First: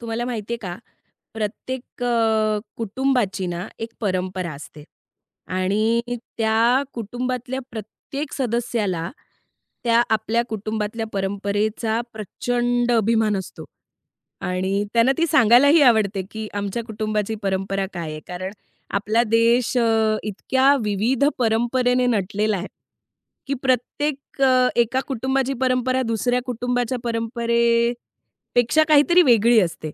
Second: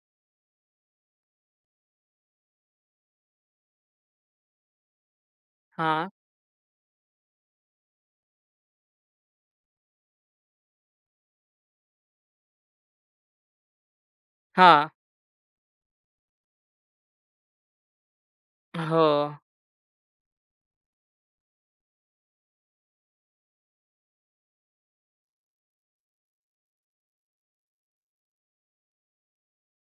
तुम्हाला माहिती आहे का, प्रत्येक कुटुंबाची ना एक परंपरा असते आणि हां, त्या कुटुंबातल्या प्रत्येक सदस्याला त्या आपल्या कुटुंबातल्या परंपरेचा प्रचंड अभिमान असतो आणि हां. त्यांना ती सांगायलाही आवडते, की आमच्या कुटुंबाची परंपरा काय आहे? कारण हो. आपला देश इतक्या विविध परंपरेने नटलेला आहे, की प्रत्येक एका कुटुंबाची परंपरा दुसऱ्या कुटुंबाच्या परंपरेपेक्षा काहीतरी वेगळी असते.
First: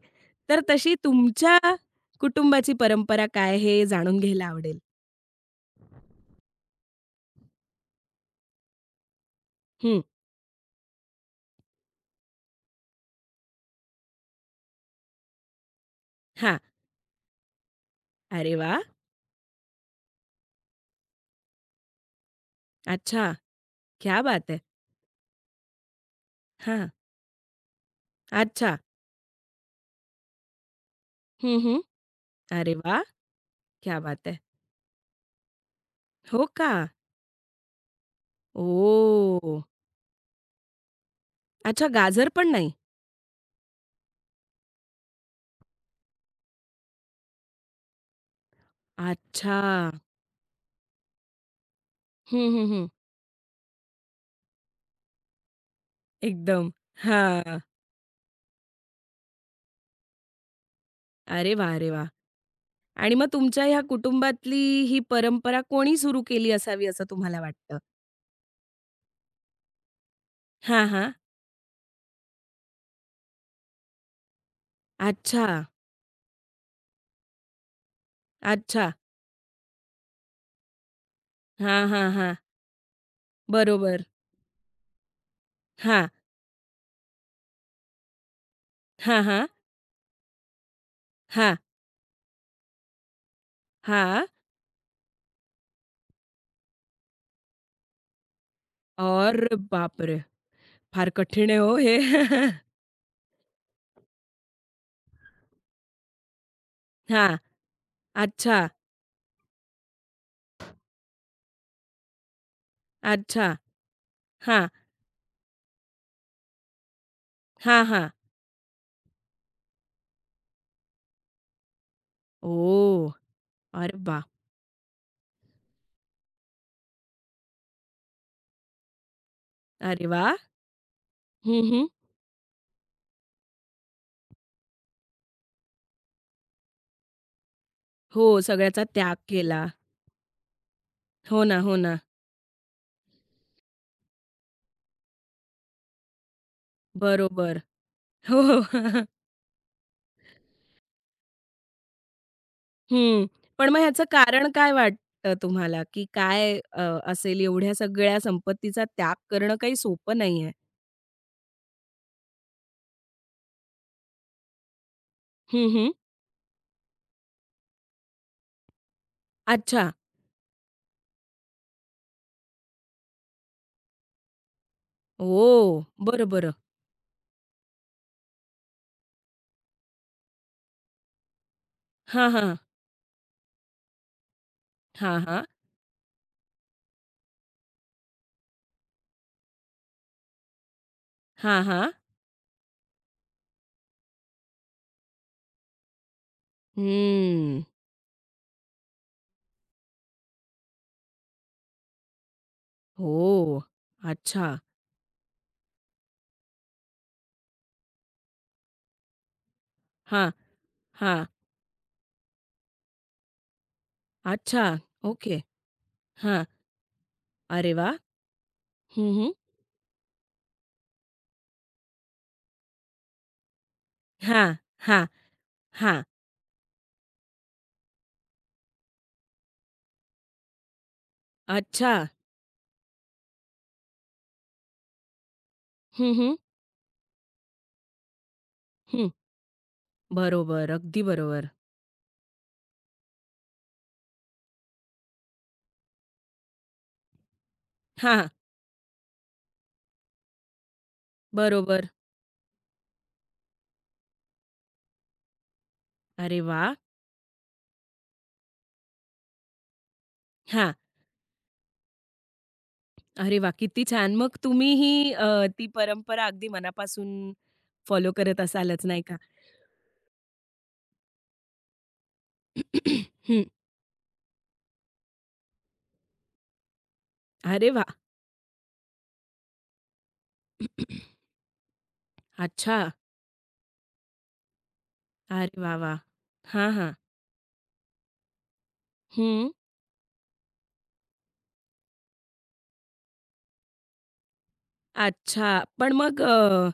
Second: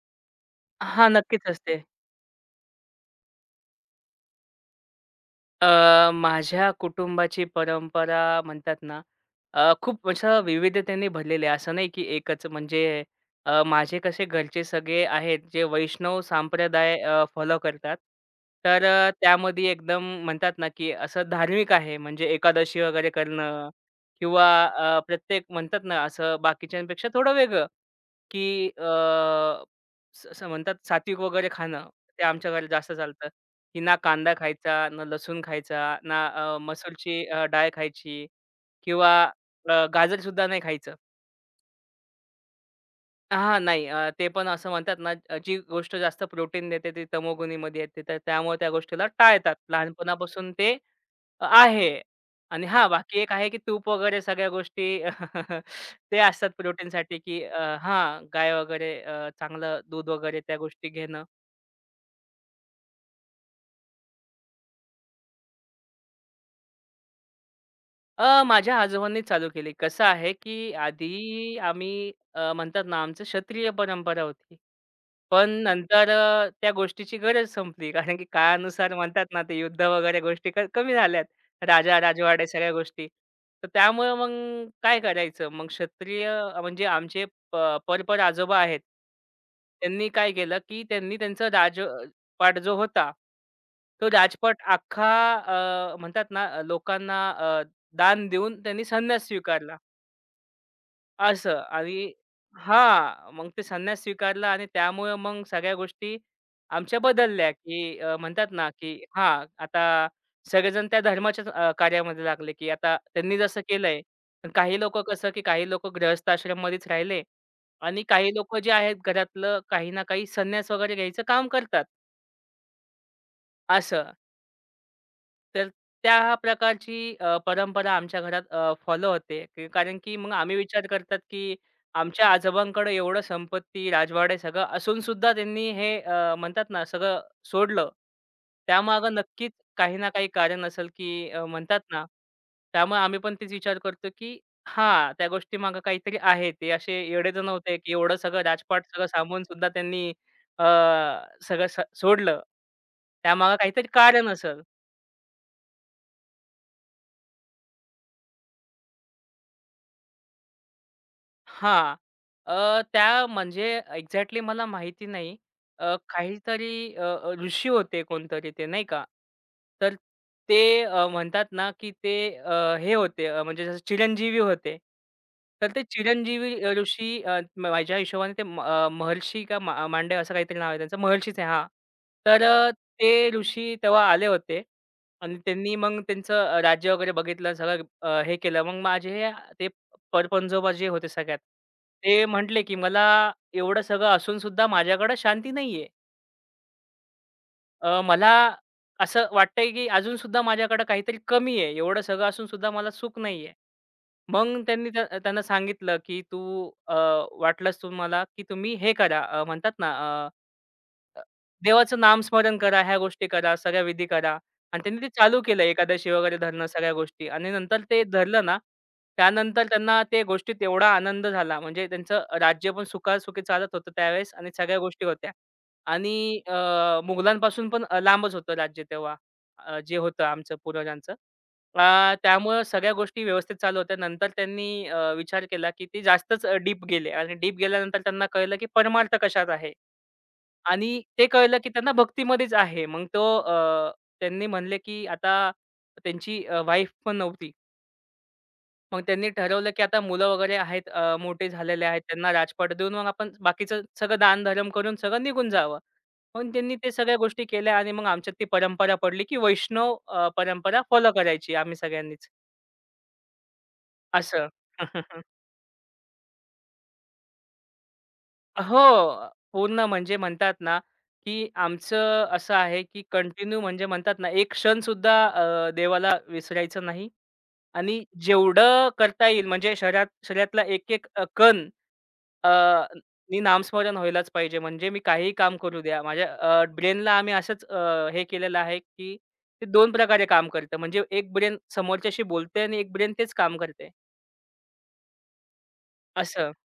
तर तशी हां, नक्कीच तुमच्या असते. कुटुंबाची परंपरा काय आहे हे जाणून घ्यायला आवडेल. माझ्या कुटुंबाची परंपरा म्हणतात ना, हं, खूप असं विविधतेने भरलेली आहे. असं नाही की एकच म्हणजे माझे कसे घरचे सगळे आहेत जे वैष्णव हां. संप्रदाय फॉलो करतात. अरे वाह! तर त्यामध्ये एकदम म्हणतात ना, की असं धार्मिक आहे. म्हणजे एकादशी वगैरे अच्छा, करणं क्या किंवा बात है! प्रत्येक म्हणतात ना, असं हां, बाकीच्यांपेक्षा थोडं वेगळं. की अच्छा. अ, स असं म्हणतात सात्विक वगैरे हं, हं. खाणं, ते आमच्या घरी अरे जास्त वाह! चालतं, की ना क्या बात कांदा है! खायचा, ना लसूण खायचा, ना हो का? मसूरची डाळ खायची किंवा ओह! गाजरसुद्धा नाही खायचं. अच्छा गाजर पण नाही? हां, नाही ते पण असं म्हणतात ना, जी गोष्ट जास्त प्रोटीन देते ती तमोगुणीमध्ये येते, तर त्यामुळे त्या गोष्टीला टाळतात. अच्छा. लहानपणापासून ते आहे. हं, आणि हं, हं. हां, बाकी एक आहे की तूप वगैरे सगळ्या गोष्टी ते असतात एकदम. प्रोटीनसाठी की हां. हां, गाय वगैरे चांगलं दूध वगैरे त्या गोष्टी घेणं. अरे वाह! अरे वाह! आणि मग तुमच्या ह्या कुटुंबातली ही परंपरा कोणी सुरू केली असावी असं तुम्हाला वाटतं? माझ्या आजोबांनी चालू केली. कसं आहे की हां, हां. आधी आम्ही म्हणतात ना आमचं क्षत्रिय परंपरा होती. अच्छा, पण नंतर त्या गोष्टीची गरज संपली. कारण की अच्छा. काळानुसार म्हणतात ना, ते युद्ध वगैरे गोष्टी कमी झाल्यात. हां, हां, हां. राजा-राजवाडे सगळ्या गोष्टी. तर बरोबर. त्यामुळे मग काय करायचं? मग हां. क्षत्रिय म्हणजे आमचे प आजोबा आहेत. हां, हां. त्यांनी काय केलं, की त्यांनी त्यांचा हां, राजपाट जो होता, तो हां. राजपाट अख्खा म्हणतात ना, लोकांना दान देऊन त्यांनी संन्यास और स्वीकारला. बाप रे! फार कठीण आहे असं हो हे. आणि हां, मग ते संन्यास स्वीकारला आणि त्यामुळे मग सगळ्या गोष्टी आमच्या हां. बदलल्या, की म्हणतात अच्छा, ना, की हां, आता सगळेजण त्या धर्माच्याच कार्यामध्ये लागले, की आता त्यांनी अच्छा. जसं केलंय. पण हां, काही लोकं कसं, की काही लोकं गृहस्थ आश्रममध्येच राहिले हां, आणि हां. काही लोकं जे आहेत घरातलं काही ना काही संन्यास वगैरे घ्यायचं काम करतात, ओह! अरे असं. वाह! तर त्या प्रकारची परंपरा आमच्या घरात फॉलो होते. की कारण अरे की मग वाह! आम्ही विचार करतात, की हं, हं. आमच्या आजोबांकडे एवढं संपत्ती, राजवाडे सगळं असून सुद्धा त्यांनी हे म्हणतात ना सगळं सोडलं. हो, सगळ्याचा त्याग त्यामागं नक्कीच केला. काही ना काही कारण असेल, की हो ना, हो म्हणतात ना. ना, त्यामुळे आम्ही पण तेच विचार करतो, की हां, त्या गोष्टीमागं काहीतरी आहे. ते असे येडे तर बरोबर. नव्हते, की एवढं हो, सगळं हो. राजपाट सगळं सांभाळून सुद्धा त्यांनी अ, सगळं सोडलं. हं. त्यामागं पण मग काहीतरी ह्याचं कारण कारण असेल. काय वाटतं तुम्हाला, की असेल एवढ्या सगळ्या संपत्तीचा त्याग करणं काही सोपं नाहीये? हां. त्या म्हणजे एक्झॅक्टली मला माहिती नाही. हं, हं. काहीतरी अ, अ, ऋषी होते कोणतरी ते नाही का. अच्छा. तर ते म्हणतात ना, की ते हे होते म्हणजे जसं चिरंजीवी होते. तर ओह! ते बरं, बरं. चिरंजीवी ऋषी माझ्या हिशोबाने ते महर्षी का मांडे असं काहीतरी नाव आहे त्यांचं. महर्षीच आहे हां. हां, तर हां. ते ऋषी तेव्हा आले होते हां, आणि हां. त्यांनी मग त्यांचं राज्य वगैरे बघितलं. सगळं हे केलं. मग माझे ते परपंजोबा जे होते सगळ्यात. हां, हां. ते म्हटले, की "मला एवढं सगळं असून सुद्धा माझ्याकडे शांती नाहीये. हम्म. मला असं वाटतंय, की अजून सुद्धा माझ्याकडे काहीतरी कमी आहे. एवढं सगळं असून सुद्धा मला सुख नाहीये." हो. अच्छा. मग त्यांनी त्या त्यांना सांगितलं, की "तू वाटलंस तुम्हाला, की तुम्ही हे करा." म्हणतात ना, हां, अ, हां. देवाचं नामस्मरण करा, ह्या गोष्टी करा, सगळ्या विधी करा. अच्छा. आणि त्यांनी ते ओके. चालू केलं एकादशी वगैरे हां. धरणं सगळ्या गोष्टी आणि अरे नंतर वा, ते धरलं ना, हं, हं. त्यानंतर त्यांना ते गोष्टीत एवढा आनंद झाला म्हणजे त्यांचं राज्य पण सुखासुखी चालत होतं त्यावेळेस आणि हां, सगळ्या गोष्टी हां, होत्या. हां. आणि मुघलांपासून पण लांबच होतं राज्य तेव्हा जे होतं आमचं पूर्वजांचं. अच्छा. त्यामुळं सगळ्या गोष्टी व्यवस्थित चालू होत्या. नंतर त्यांनी विचार केला, की ते हं, हं. जास्तच डीप गेले आणि डीप गेल्यानंतर त्यांना कळलं, की हं. परमार्थ कशात आहे? बरोबर. आणि अगदी ते बरोबर. कळलं, की त्यांना भक्तीमध्येच आहे. मग तो त्यांनी म्हणले, की आता त्यांची वाईफ पण नव्हती. हां. मग त्यांनी ठरवलं, की आता मुलं वगैरे आहेत मोठे झालेले बरोबर. आहेत. त्यांना राजपाट देऊन मग आपण बाकीचं सगळं दानधर्म करून सगळं निघून जावं. अरे म्हणून वा, त्यांनी ते सगळ्या गोष्टी केल्या आणि मग आमच्यात ती परंपरा पडली, की वैष्णव हां. परंपरा फॉलो करायची आम्ही सगळ्यांनीच अरे वाह! किती छान. मग असं. तुम्ही ती परंपरा अगदी मनापासून फॉलो करत असालच नाही का? हो. पूर्ण म्हणजे म्हणतात ना, की आमचं असं आहे, की हं. कंटिन्यू म्हणजे म्हणतात ना, एक क्षण सुद्धा देवाला विसरायचं नाही अरे वाह! आणि जेवढं करता येईल म्हणजे शरीरातला एक-एक कण अ, अच्छा. नी नामस्मरण व्हायलाच पाहिजे. म्हणजे मी काहीही काम अरे वाह, करू वाह! द्या. माझ्या हां, हां. ब्रेनला आम्ही असंच हे केलेलं आहे, की ते 2 प्रकारे काम करतं. म्हणजे एक ब्रेन समोरच्याशी बोलते आणि एक ब्रेन तेच काम करते. अच्छा. पण मग असं. अ,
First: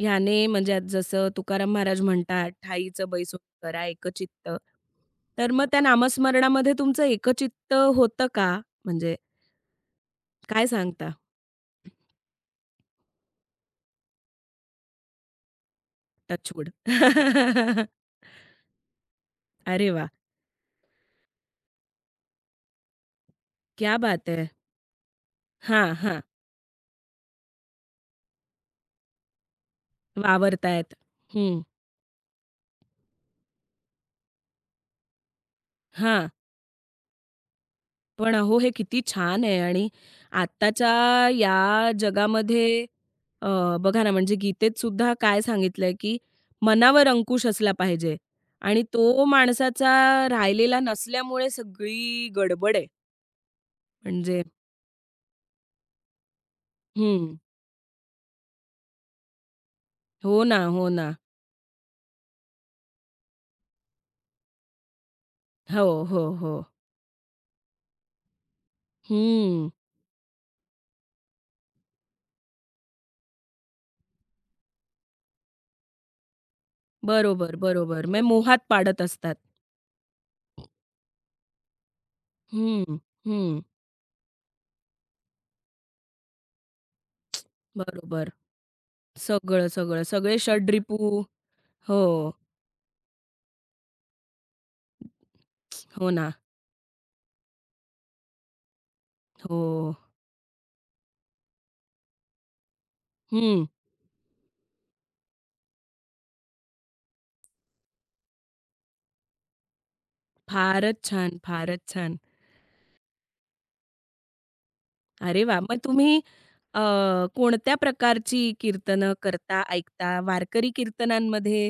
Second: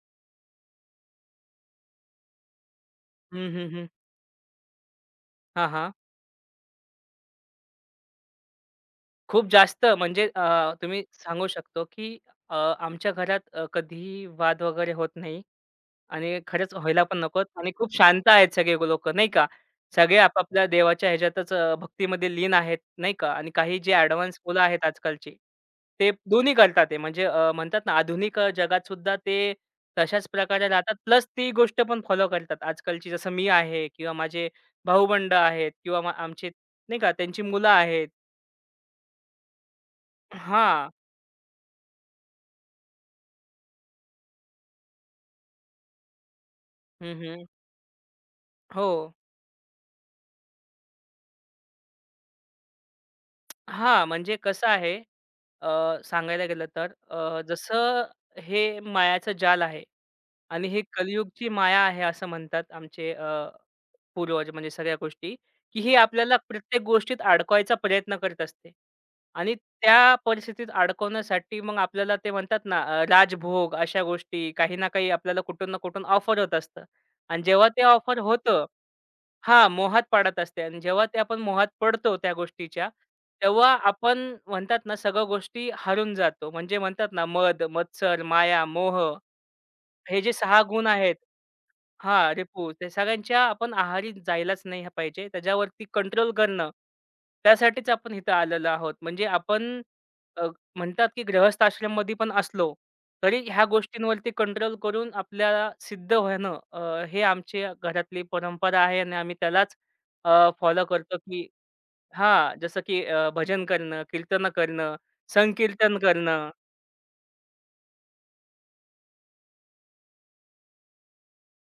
ह्याने म्हणजे आज जसं तुकाराम महाराज म्हणतात, "ठाईचं बैसोड हं, हं, करा हं. एकचित्त." तर मग हां, त्या हां. नामस्मरणामध्ये तुमचं एकचित्त होतं का? म्हणजे खूप जास्त म्हणजे काय तुम्ही सांगता? सांगू शकतो, की आमच्या घरात कधीही वाद वगैरे होत नाही आणि टचवूड. खरंच व्हायला पण नकोत आणि खूप शांत आहेत सगळे लोकं नाही का. अरे वाह! सगळे आपापल्या देवाच्या ह्याच्यातच भक्तीमध्ये लीन आहेत नाही का आणि काही जे क्या बात एडव्हान्स है! मुलं आहेत आजकालची, हां, ते हां. दोन्ही करतात ते म्हणजे म्हणतात ना आधुनिक जगात सुद्धा ते तशाच प्रकारे वावरतायत. राहतात प्लस ती हं. गोष्ट पण फॉलो करतात आजकालची. जसं मी आहे किंवा माझे भाऊबंड आहेत किंवा मग हां. आमचे नाही का त्यांची मुलं आहेत. पण अहो, हे किती छान आहे आणि हां. आत्ताच्या या जगामध्ये अ, बघा ना, म्हणजे गीतेत सुद्धा काय सांगितलंय, की मनावर हं, अंकुश हं. असला पाहिजे आणि हो. तो माणसाचा राहिलेला नसल्यामुळे सगळी गडबड आहे. हां, म्हणजे म्हणजे कसं आहे अ, सांगायला गेलं तर हं. जसं हे मायाचं जाल आहे हो ना, आणि हे हो ना. कलियुगची माया आहे असं म्हणतात आमचे पूर्वज म्हणजे सगळ्या गोष्टी, की हो, हे हो, आपल्याला हो. प्रत्येक गोष्टीत अडकवायचा प्रयत्न करत असते आणि हं. त्या परिस्थितीत अडकवण्यासाठी मग आपल्याला ते म्हणतात ना राजभोग अशा गोष्टी काही ना काही आपल्याला कुठून ना कुठून ऑफर होत असतं आणि बरोबर, जेव्हा ते बरोबर. ऑफर मग मोहात होतं पाडत असतात. हां, मोहात पाडत असते आणि जेव्हा ते आपण मोहात पडतो त्या हं, गोष्टीच्या, हं. तेव्हा आपण म्हणतात ना, सगळ्या गोष्टी हरून जातो. म्हणजे म्हणतात ना, मद, मत्सर, बरोबर. माया, मोह सगळं, सगळं. हे जे सगळे 6 गुण षडरिपू. आहेत. हो. हां, रिपू ते सगळ्यांच्या आपण आहारी जायलाच नाही हा पाहिजे. त्याच्यावरती हो कंट्रोल ना. करणं, त्यासाठीच आपण इथं आलेलो आहोत. म्हणजे हो. आपण अ, म्हणतात की गृहस्थ आश्रममध्ये पण असलो, तरी ह्या हं. गोष्टींवरती कंट्रोल करून आपल्याला सिद्ध होणं हे आमची घरातली परंपरा आहे आणि आम्ही त्यालाच फॉलो फारच करतो छान, की फारच छान. हां, जसं की भजन करणं, कीर्तनं करणं, अरे वाह! मग संकीर्तन तुम्ही करणं. अ, कोणत्या प्रकारची कीर्तनं करता, ऐकता? वारकरी कीर्तनांमध्ये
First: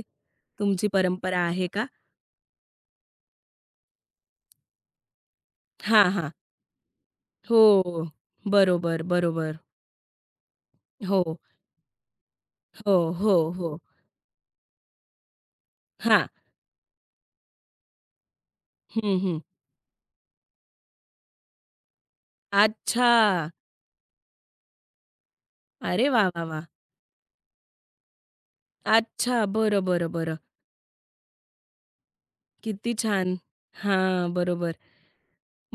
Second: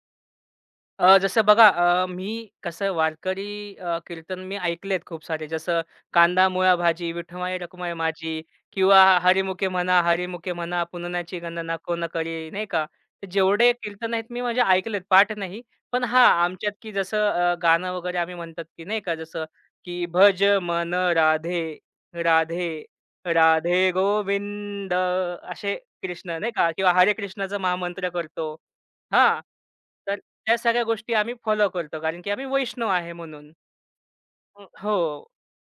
तुमची परंपरा जसं बघा आहे का? मी कसं वारकरी कीर्तन मी ऐकलेत खूप सारे. जसं हां, हां. "कांदा मुळा भाजी, विठमाई हो. रखुमाई माझी" किंवा बरोबर, बरोबर. "हरिमुखे म्हणा, हरिमुखे म्हणा, हो, पुननाची गणना कोण करी" नाही का? हो, तर हो, जेवढे हो. कीर्तन आहेत मी म्हणजे ऐकलेत, पाठ नाही. पण हां, हां. आमच्यात की जसं गाणं वगैरे आम्ही म्हणतात की नाही का हं, हं. जसं की "भज मन राधे, राधे, अच्छा. राधे गोविंद" असे अरे वाह, कृष्ण वाह, नाही वाह! का? किंवा हरे कृष्णाचा महामंत्र करतो. अच्छा. हां, बरं, बरं, तर बरं. त्या सगळ्या गोष्टी आम्ही फॉलो करतो. कारण की आम्ही वैष्णव किती आहे छान. म्हणून. हां, हं. बरोबर. हो.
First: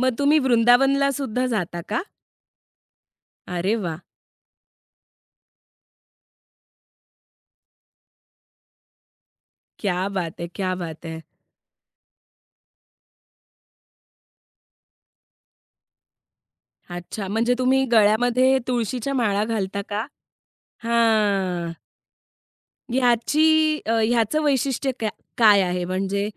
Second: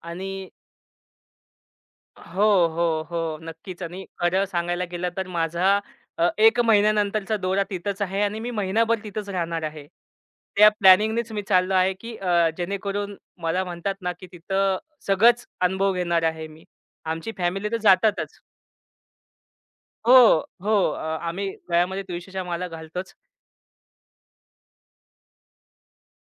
मग आणि तुम्ही वृंदावनला सुद्धा जाता का? हो, हो, हो. अरे नक्कीच वाह! आणि खरं सांगायला गेलं तर माझा 1 महिन्यानंतरचा दौरा तिथंच आहे आणि मी महिनाभर तिथंच राहणार आहे. क्या बात है! त्या क्या बात है! प्लॅनिंगनेच मी चाललो आहे, की जेणेकरून मला म्हणतात ना, की तिथं सगळंच अनुभव घेणार आहे मी. अच्छा, आमची म्हणजे फॅमिली तर तुम्ही जातातच. गळ्यामध्ये तुळशीच्या माळा घालता का? हो, हो. आम्ही हां. गळ्यामध्ये तुळशीच्या माला घालतोच. ह्याचं वैशिष्ट्य क्या काय आहे? म्हणजे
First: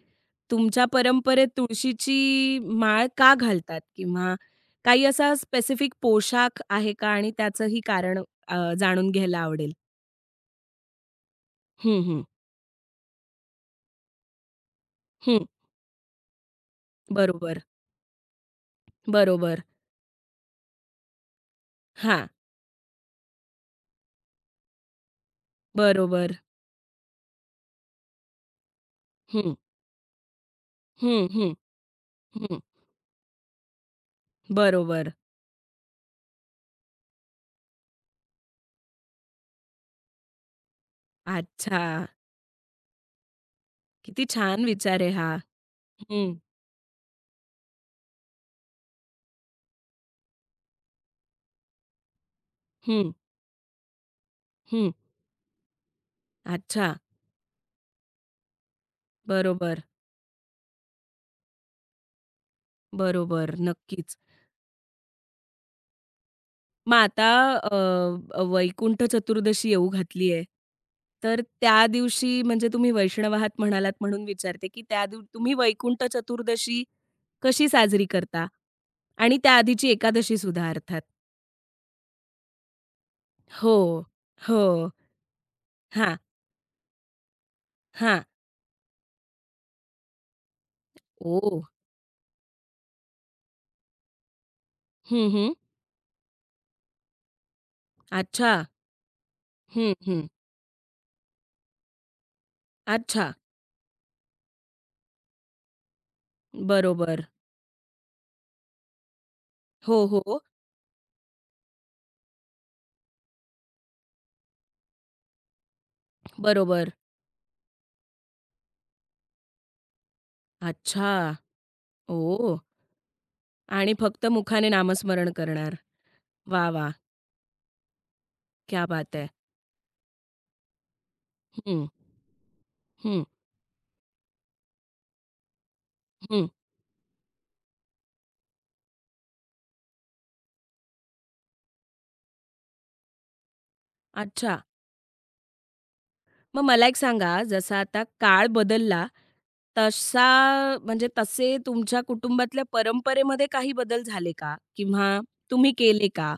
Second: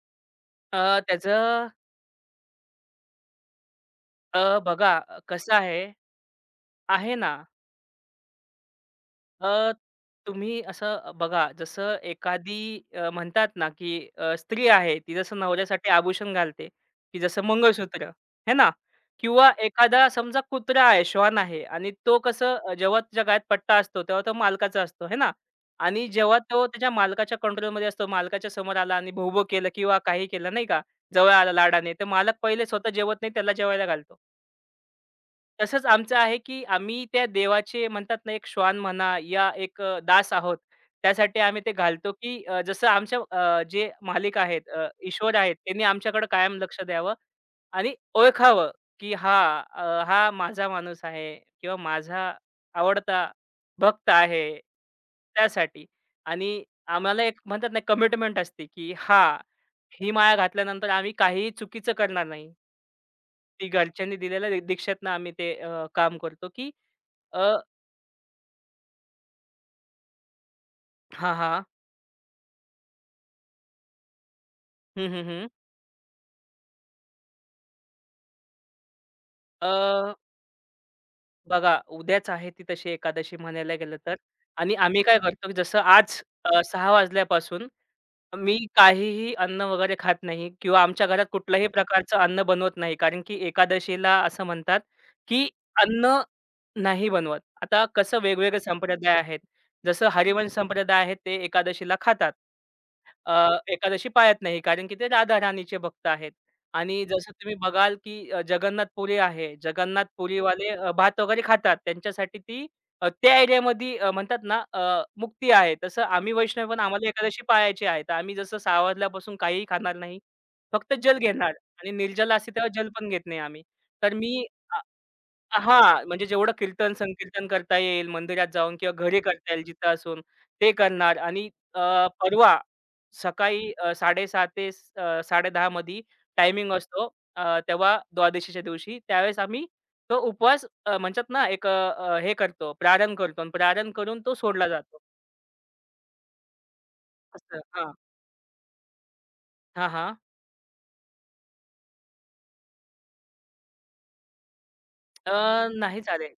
अ, तुमच्या परंपरेत त्याचं तुळशीची माळ का घालतात? किंवा बघा काही असा कसं आहे स्पेसिफिक पोशाख आहे का? आहे आणि ना. त्याचंही कारण जाणून घ्यायला आवडेल. अ, तुम्ही असं बघा, जसं हं, हं. एखादी म्हणतात ना, की स्त्री आहे, ती जसं हं. नवऱ्यासाठी आभूषण घालते, की जसं बरोबर, मंगळसूत्र, हे ना? किंवा बरोबर. एखादा समजा कुत्रा आहे, श्वान आहे आणि तो हां. कसं जेव्हा त्याच्या गळ्यात पट्टा असतो, तेव्हा तो मालकाचा असतो, हे ना? आणि बरोबर. जेव्हा तो त्याच्या मालकाच्या कंट्रोलमध्ये असतो, मालकाच्या समोर आला आणि भों हं. केलं किंवा काही केलं, नाही का? हं, जवळ आला हं. लाडाने, तर मालक हं. पहिले स्वतः जेवत नाही, त्याला जेवायला घालतो. बरोबर. तसंच आमचं आहे, की आम्ही त्या देवाचे म्हणतात ना, एक श्वान म्हणा या एक दास आहोत. त्यासाठी आम्ही ते अच्छा. घालतो, की जसं आमच्या जे किती मालिक छान आहेत, विचार आहे हा. ईश्वर आहेत, त्यांनी आमच्याकडे हं, कायम लक्ष द्यावं आणि ओळखावं, की हा, हा माझा माणूस आहे किंवा माझा हं, आवडता भक्त आहे. हं. त्यासाठी आणि अच्छा. आम्हाला एक म्हणतात ना, कमिटमेंट असते, की हां, बरोबर, ही माळा घातल्यानंतर आम्ही काहीही चुकीचं करणार नाही. बरोबर. ती नक्कीच. घरच्यांनी दिलेल्या दीक्षेतनं आम्ही ते काम करतो, की मग आता अ अ, वैकुंठ चतुर्दशी येऊ घातली आहे. हां, तर हां. त्या दिवशी म्हणजे तुम्ही वैष्णव आहात म्हणालात म्हणून विचारते, की त्या हं, दिव हं, हं. तुम्ही वैकुंठ चतुर्दशी कशी साजरी करता? आणि अ, त्याआधीची एकादशी सुद्धा अर्थात. बघा उद्याच आहे ती तशी एकादशी म्हणायला गेलं हो, तर आणि हो. आम्ही काय करतो, की जसं हां, आज 6:00 वाजल्यापासून हां. मी काहीही अन्न वगैरे खात नाही किंवा आमच्या घरात ओह! कुठल्याही प्रकारचं अन्न बनवत नाही. कारण की एकादशीला असं म्हणतात, हं, की हं. अन्न नाही बनवत. आता कसं अच्छा. वेगवेगळे संप्रदाय आहेत. हं, जसं हं. हरिवंश संप्रदाय आहे ते एकादशीला खातात. अच्छा. अ, एकादशी पाळत नाही कारण की ते राधा-राणीचे भक्त आहेत. आणि बरोबर. जसं तुम्ही बघाल की जगन्नाथपुरी आहे. हो, हो. जगन्नाथपुरीवाले भात वगैरे खातात. त्यांच्यासाठी ती त्या एरियामध्ये म्हणतात ना मुक्ती आहे. तसं आम्ही वैष्णव पण बरोबर. आम्हाला एकादशी पाळायची आहे. तर आम्ही जसं 6:00 वाजल्यापासून काहीही खाणार नाही. फक्त अच्छा. जल घेणार आणि निर्जला असते ओह! तेव्हा जल पण घेत नाही आम्ही. आणि तर फक्त मी मुखाने नामस्मरण करणार. हां, म्हणजे जेवढं वाह! वाह! कीर्तन, संकीर्तन करता येईल मंदिरात जाऊन क्या किंवा बात घरी है! करता येईल जिथं असून ते करणार आणि अ, हं, परवा हं, सकाळी 7:30 ते 10:30 मध्ये हं. टायमिंग असतो. तेव्हा द्वादशीच्या दिवशी त्यावेळेस आम्ही तो उपवास म्हणतात ना एक अ, अ, हे करतो, प्रारण करतो आणि प्रारण करून तो अच्छा. सोडला जातो. मग मला एक सांगा, असं. जसा हां. आता काळ बदलला, हां, हां. तसा म्हणजे तसे तुमच्या कुटुंबातल्या परंपरेमध्ये काही बदल झाले का? किंवा तुम्ही नाही केले झाले. का?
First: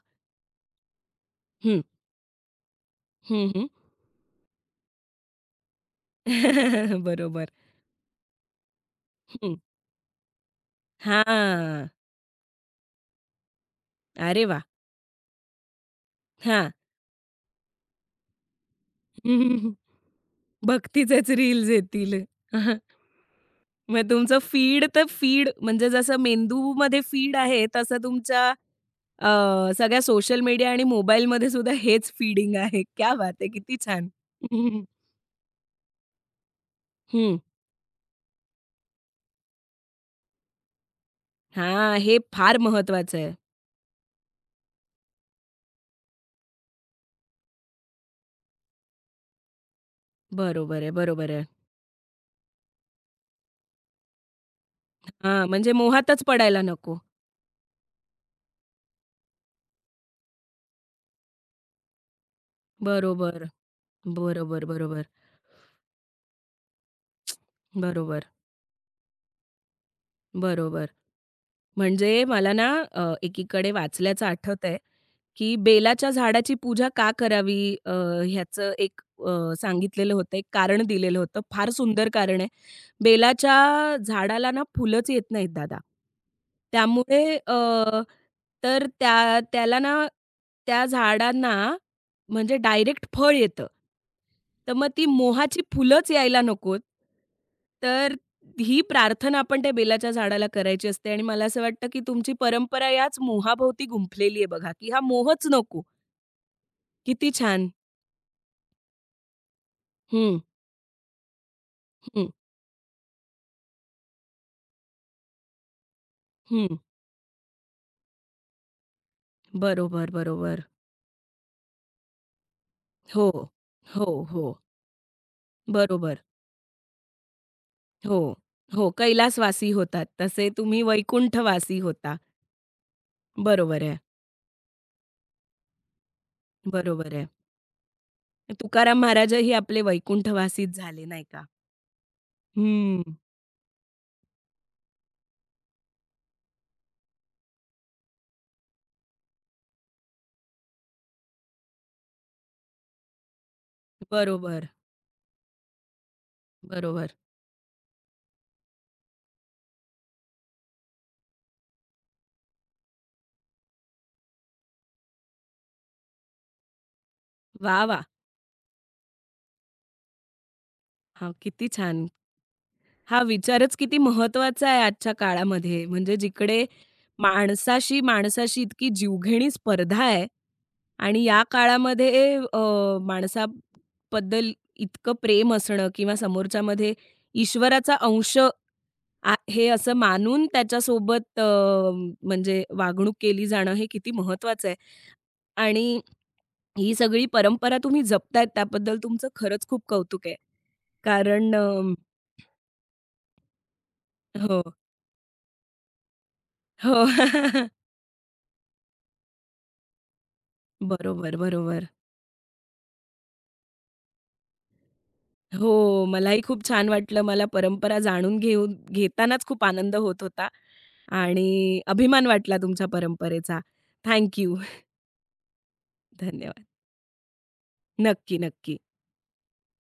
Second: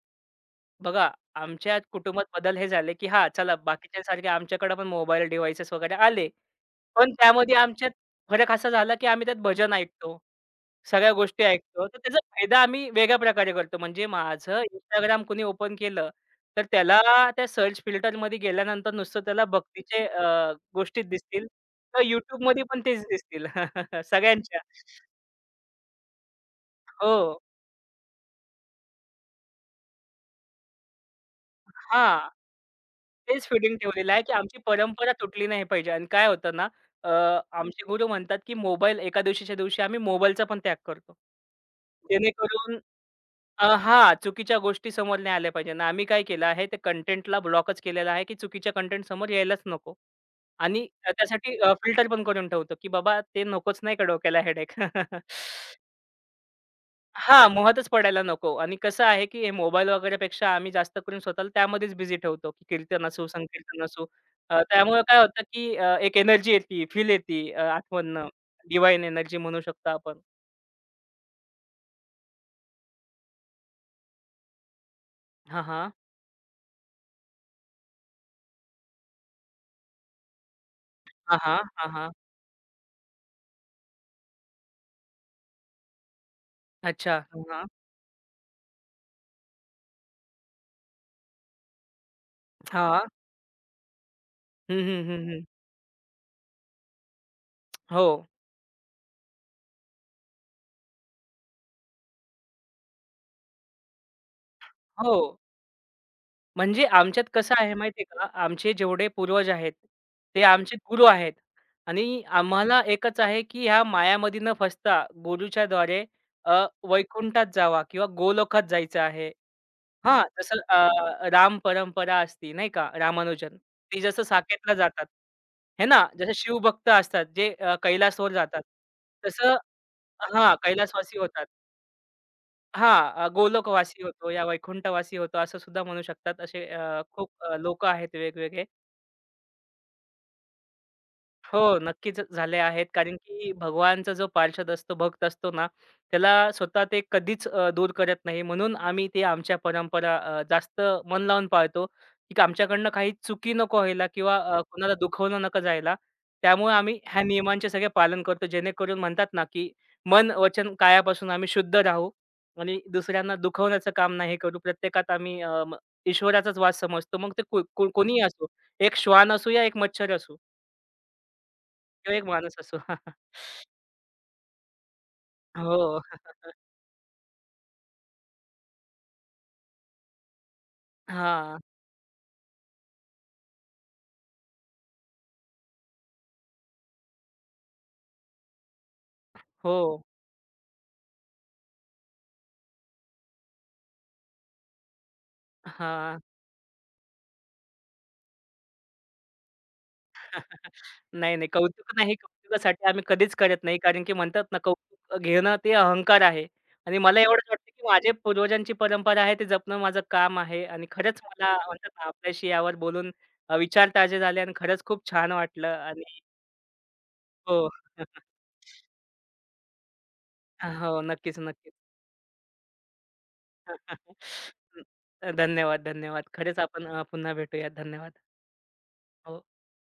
बघा आमच्या हं, कुटुंबात बदल हे झाले, की हां, हं, चला हं. बाकीच्यांसारखे आमच्याकडे पण मोबाईल डिव्हाइसेस वगैरे आले. पण बरोबर. त्यामध्ये आमच्यात फरक असा झाला, की आम्ही त्यात हं. भजन ऐकतो, सगळ्या गोष्टी ऐकतो. हां. तर त्याचा फायदा आम्ही वेगळ्या प्रकारे करतो. म्हणजे अरे माझं वाह! Instagram कोणी ओपन केलं, तर हां. त्याला त्या सर्च फिल्टरमध्ये गेल्यानंतर नुसतं त्याला भक्तीचे गोष्टीच भक्तीचेच दिसतील. रील्स तर येतील. YouTubeमध्ये पण तेच दिसतील मग तुमचं सगळ्यांच्या. फीड तर फीड म्हणजे जसं मेंदूमध्ये फीड हो. आहे, तसं तुमच्या अ, सगळ्या सोशल मीडिया आणि मोबाईलमध्ये सुद्धा हेच हां. फीडिंग आहे. क्या बात तेच है! फीडिंग किती छान. ठेवलेलं आहे, की आमची परंपरा तुटली नाही पाहिजे. आणि काय होतं ना, अ, हं. आमचे गुरु म्हणतात, की मोबाईल एका दिवशीच्या दिवशी आम्ही मोबाईलचा पण त्याग करतो. हां, हे फार जेणेकरून महत्वाचं आहे. हां, चुकीच्या गोष्टी समोर नाही आल्या पाहिजे ना. आम्ही काय केलं आहे, ते कंटेंटला ब्लॉकच केलेला आहे, की चुकीच्या कंटेंट समोर यायलाच नको. बरोबर आणि आहे, बरोबर आहे. त्यासाठी फिल्टर पण करून ठेवतो, की बाबा ते नकोच नाही का डोक्याला हेडेक. हां, म्हणजे मोहातच पडायला नको. हां, मोहातच पडायला नको. आणि कसं आहे, की हे मोबाईल वगैरेपेक्षा आम्ही जास्त करून स्वतःला त्यामध्येच बिझी ठेवतो, की कीर्तन असू, बरोबर, संकीर्तन असू. बरोबर, त्यामुळे बरोबर, काय होतं, की एक एनर्जी येते, फील येते बरोबर, आतमधनं. एनर्जी म्हणू शकतो आपण. बरोबर. म्हणजे मला ना एकीकडे वाचल्याचं आठवतंय, की हां, हां. बेलाच्या झाडाची पूजा का करावी ह्याचं एक सांगितलेलं होतं, एक कारण दिलेलं हां, होतं. हां. फार हां, सुंदर हां. कारण आहे. बेलाच्या झाडाला ना फुलंच येत नाहीत दादा. अच्छा. त्यामुळे हां, हां. तर त्या त्याला ना त्या झाडांना म्हणजे हां. डायरेक्ट फळ येतं. तर हं, मग हं, ती हं, हं. मोहाची फुलंच यायला नकोत. हो, तर ही प्रार्थना आपण त्या बेलाच्या झाडाला करायची असते आणि मला असं वाटतं, की तुमची परंपरा याच मोहाभोवती गुंफलेली आहे बघा, की हा हो. मोहच नको. म्हणजे आमच्यात किती कसं छान. आहे माहिती आहे का, आमचे जेवढे पूर्वज आहेत, हं, ते आमचे गुरु आहेत आणि हं, आम्हाला एकच आहे, की ह्या मायामध्ये न फसता गुरुच्याद्वारे अ, हं. वैकुंठात जावा किंवा गोलोकात जायचं आहे. बरोबर, हां, जसं बरोबर. राम परंपरा असती नाही का, हो, रामानुजन. ती हो, जसं हो. साकेतला जातात. हे ना, बरोबर. जसं शिवभक्त असतात जे हो, कैलासवर जातात. हो. तसं कैलासवासी होतात, तसे हां, तुम्ही कैलासवासी होतात. वैकुंठवासी होता. हां, बरोबर आहे, गोलोकवासी होतो या वैकुंठवासी होतो असं सुद्धा म्हणू शकतात. असे बरोबर आहे. खूप आहेत वेगवेगळे. तुकाराम महाराजही आपले वैकुंठवासीच झाले नाही का? हो, नक्कीच झाले आहेत. हं. कारण की भगवानचा जो पार्षद असतो, भक्त असतो ना, त्याला स्वतः ते कधीच दूर करत नाही. म्हणून आम्ही ते आमच्या परंपरा जास्त मन लावून पाळतो, की आमच्याकडनं काही चुकी नको व्हायला किंवा बरोबर, कोणाला दुखवलं नका जायला. त्यामुळे आम्ही बरोबर. ह्या नियमांचे सगळे पालन करतो. जेणेकरून म्हणतात ना, की मन, वचन, कायापासून आम्ही शुद्ध राहू आणि दुसऱ्यांना दुखवण्याचं काम नाही करू. प्रत्येकात आम्ही अ, म ईश्वराचाच वास समजतो. मग ते को वाह, को वाह! कोणीही असो, एक श्वान असू या एक मच्छर असू. हां, किती छान. तो एक माणूस असो. हा विचारच किती महत्त्वाचा आहे आजच्या काळामध्ये. हो. म्हणजे जिकडे माणसाशी माणसाशी इतकी जीवघेणी स्पर्धा आहे आणि या हां. काळामध्ये माणसाबद्दल इतकं प्रेम असणं किंवा समोरच्यामध्ये ईश्वराचा अंश आ हे हो. असं मानून त्याच्यासोबत म्हणजे वागणूक केली जाणं हे किती महत्त्वाचं आहे. आणि हां. ही सगळी परंपरा तुम्ही जपतायत त्याबद्दल तुमचं खरंच खूप कौतुक आहे. नाही, नाही. कारण अ, कौतुक नाही. कौतुकासाठी आम्ही कधीच करत नाही. कारण की म्हणतात ना, हो, कौतुक घेणं ते अहंकार आहे. आणि हो. मला एवढंच वाटतं, की माझे पूर्वजांची परंपरा आहे, ते जपणं माझं काम आहे. आणि खरंच बरोबर, मला बरोबर. म्हणतात ना, आपल्याशी यावर बोलून विचार ताजे झाले आणि खरंच खूप छान वाटलं आणि हो, मलाही खूप छान वाटलं. मला हो. परंपरा जाणून घेऊन घेतानाच खूप आनंद होत होता हो. नक्कीच, नक्कीच. आणि अभिमान वाटला तुमच्या परंपरेचा. थँक धन्यवाद, धन्यवाद. खरंच धन्यवाद. आपण पुन्हा भेटूयात. धन्यवाद. नक्की, नक्की. हो.